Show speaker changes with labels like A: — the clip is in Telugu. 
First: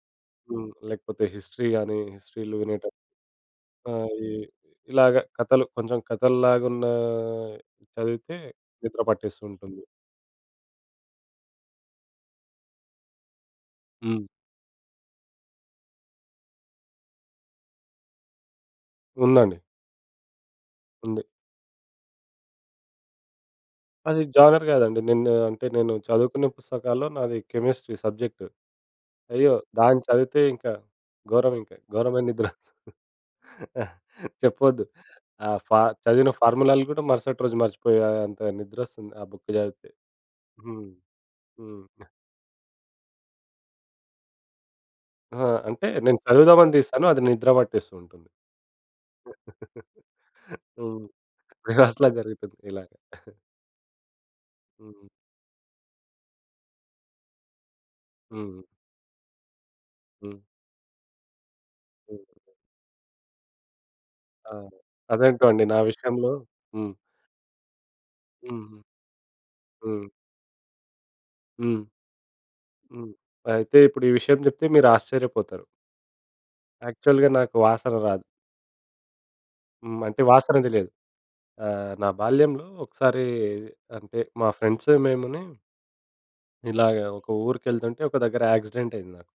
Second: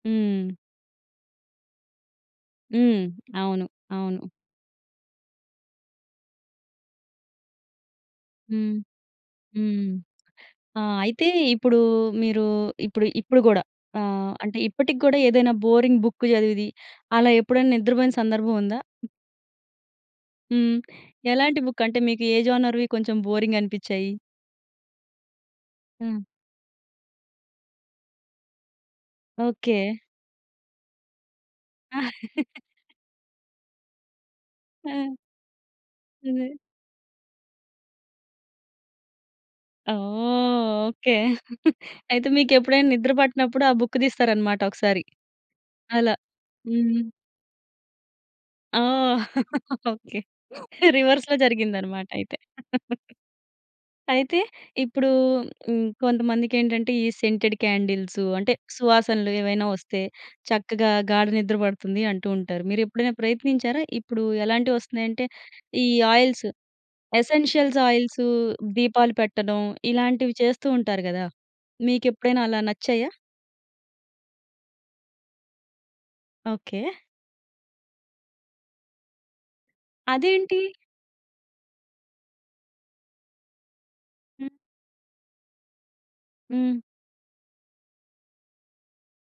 A: హ్మ్.
B: హ్మ్. లేకపోతే హిస్టరీ గాని, హిస్టరీలు వినేటప్పుడు.
A: హ్మ్. అవును,
B: ఆహ్, ఈ
A: అవును.
B: ఇలాగ కథలు కొంచెం కథల్లాగున్న చదివితే
A: హ్మ్.
B: నిద్ర పట్టేస్తు ఉంటుంది.
A: హ్మ్. ఆ! అయితే ఇప్పుడు మీరు ఇప్పుడు ఇప్పుడు కూడా
B: హ్మ్.
A: ఆహ్, అంటే ఇప్పటికి కూడా ఏదైనా బోరింగ్ బుక్ చదివిది అలా ఎప్పుడైనా నిద్రపోయిన సందర్భముందా?
B: ఉందండి.
A: హ్మ్.
B: ఉంది.
A: ఎలాంటి బుక్? అంటే మీకు ఏ జోనర్‌వి కొంచెం బోరింగనిపించాయి?
B: అది జోగర్ కాదండి. నేను అంటే నేను
A: హ్మ్.
B: చదువుకునే పుస్తకాల్లో నాది కెమిస్ట్రీ సబ్జెక్ట్. అయ్యో!
A: ఓకే.
B: దాన్ని చదివితే ఇంకా గోరమింక గోరమైన నిద్ర. చెప్పొద్దు.
A: ఆ!
B: ఆ! ఫా చదివిన
A: అదే.
B: ఫార్ములాలు గూడ మరుసటి రోజు మర్చిపోయే అంత నిద్రొస్తుంది ఆ బుక్ చదివితే.
A: ఓహ్!
B: హ్మ్.
A: ఓకే.
B: హ్మ్.
A: అయితే మీకెప్పుడైనా నిద్ర పట్టనప్పుడు ఆ బుక్ తీస్తారనమాట ఒకసారి,
B: ఆ! అంటే
A: అలా.
B: నేను చదువుదామని
A: హ్మ్.
B: తీస్తాను. అది నిద్ర పట్టేస్తూ ఉంటుంది.
A: ఓహ్! ఓకే.
B: హ్మ్.
A: రివర్స్‌లో జరిగిందన్నమాట
B: రిహార్స్‌లా
A: అయితే.
B: జరుగుతుందిలాగ.
A: అయితే
B: హ్మ్.
A: ఇప్పుడు హ్మ్, కొంతమందికెంటంటే ఈ సెంటెడ్ క్యాండిల్స్ అంటే
B: హ్మ్.
A: సువాసనలు ఏవైనా వస్తే,
B: హ్మ్.
A: చక్కగా గాఢ నిద్ర పడుతుంది
B: హ్మ్.
A: అంటూ ఉంటారు. మీరు ఎప్పుడైనా ప్రయత్నించారా? ఇప్పుడు
B: ఆ!
A: ఎలాంటివొస్తున్నాయంటే
B: అదేంటో అండి నా
A: ఈ
B: విషయంలో
A: ఆయిల్స్.
B: హ్మ్.
A: ఎసెన్షియల్స్ ఆయిల్సు
B: హ్మ్.
A: దీపాలు పెట్టడం
B: హ్మ్.
A: ఇలాంటివి చేస్తూ ఉంటారు గదా!
B: హ్మ్.
A: మీకెప్పుడైనా అలా నచ్చాయా?
B: హ్మ్. అయితే ఇప్పుడు ఈ విషయం చెప్తే మీరు ఆశ్చర్యపోతారు.
A: ఓకే.
B: యాక్చువల్‌గా నాకు వాసన రాదు. హ్మ్. అంటే వాసన
A: అదేంటి?
B: తెలీదు. ఆహ్, నా బాల్యంలో ఒకసారి అంటే మా
A: హ్మ్.
B: ఫ్రెండ్స్ మేముని
A: హ్మ్.
B: ఇలాగ ఒక ఊరికెళ్తుంటే ఒక దగ్గర యాక్సిడెంట్ అయింది నాకు.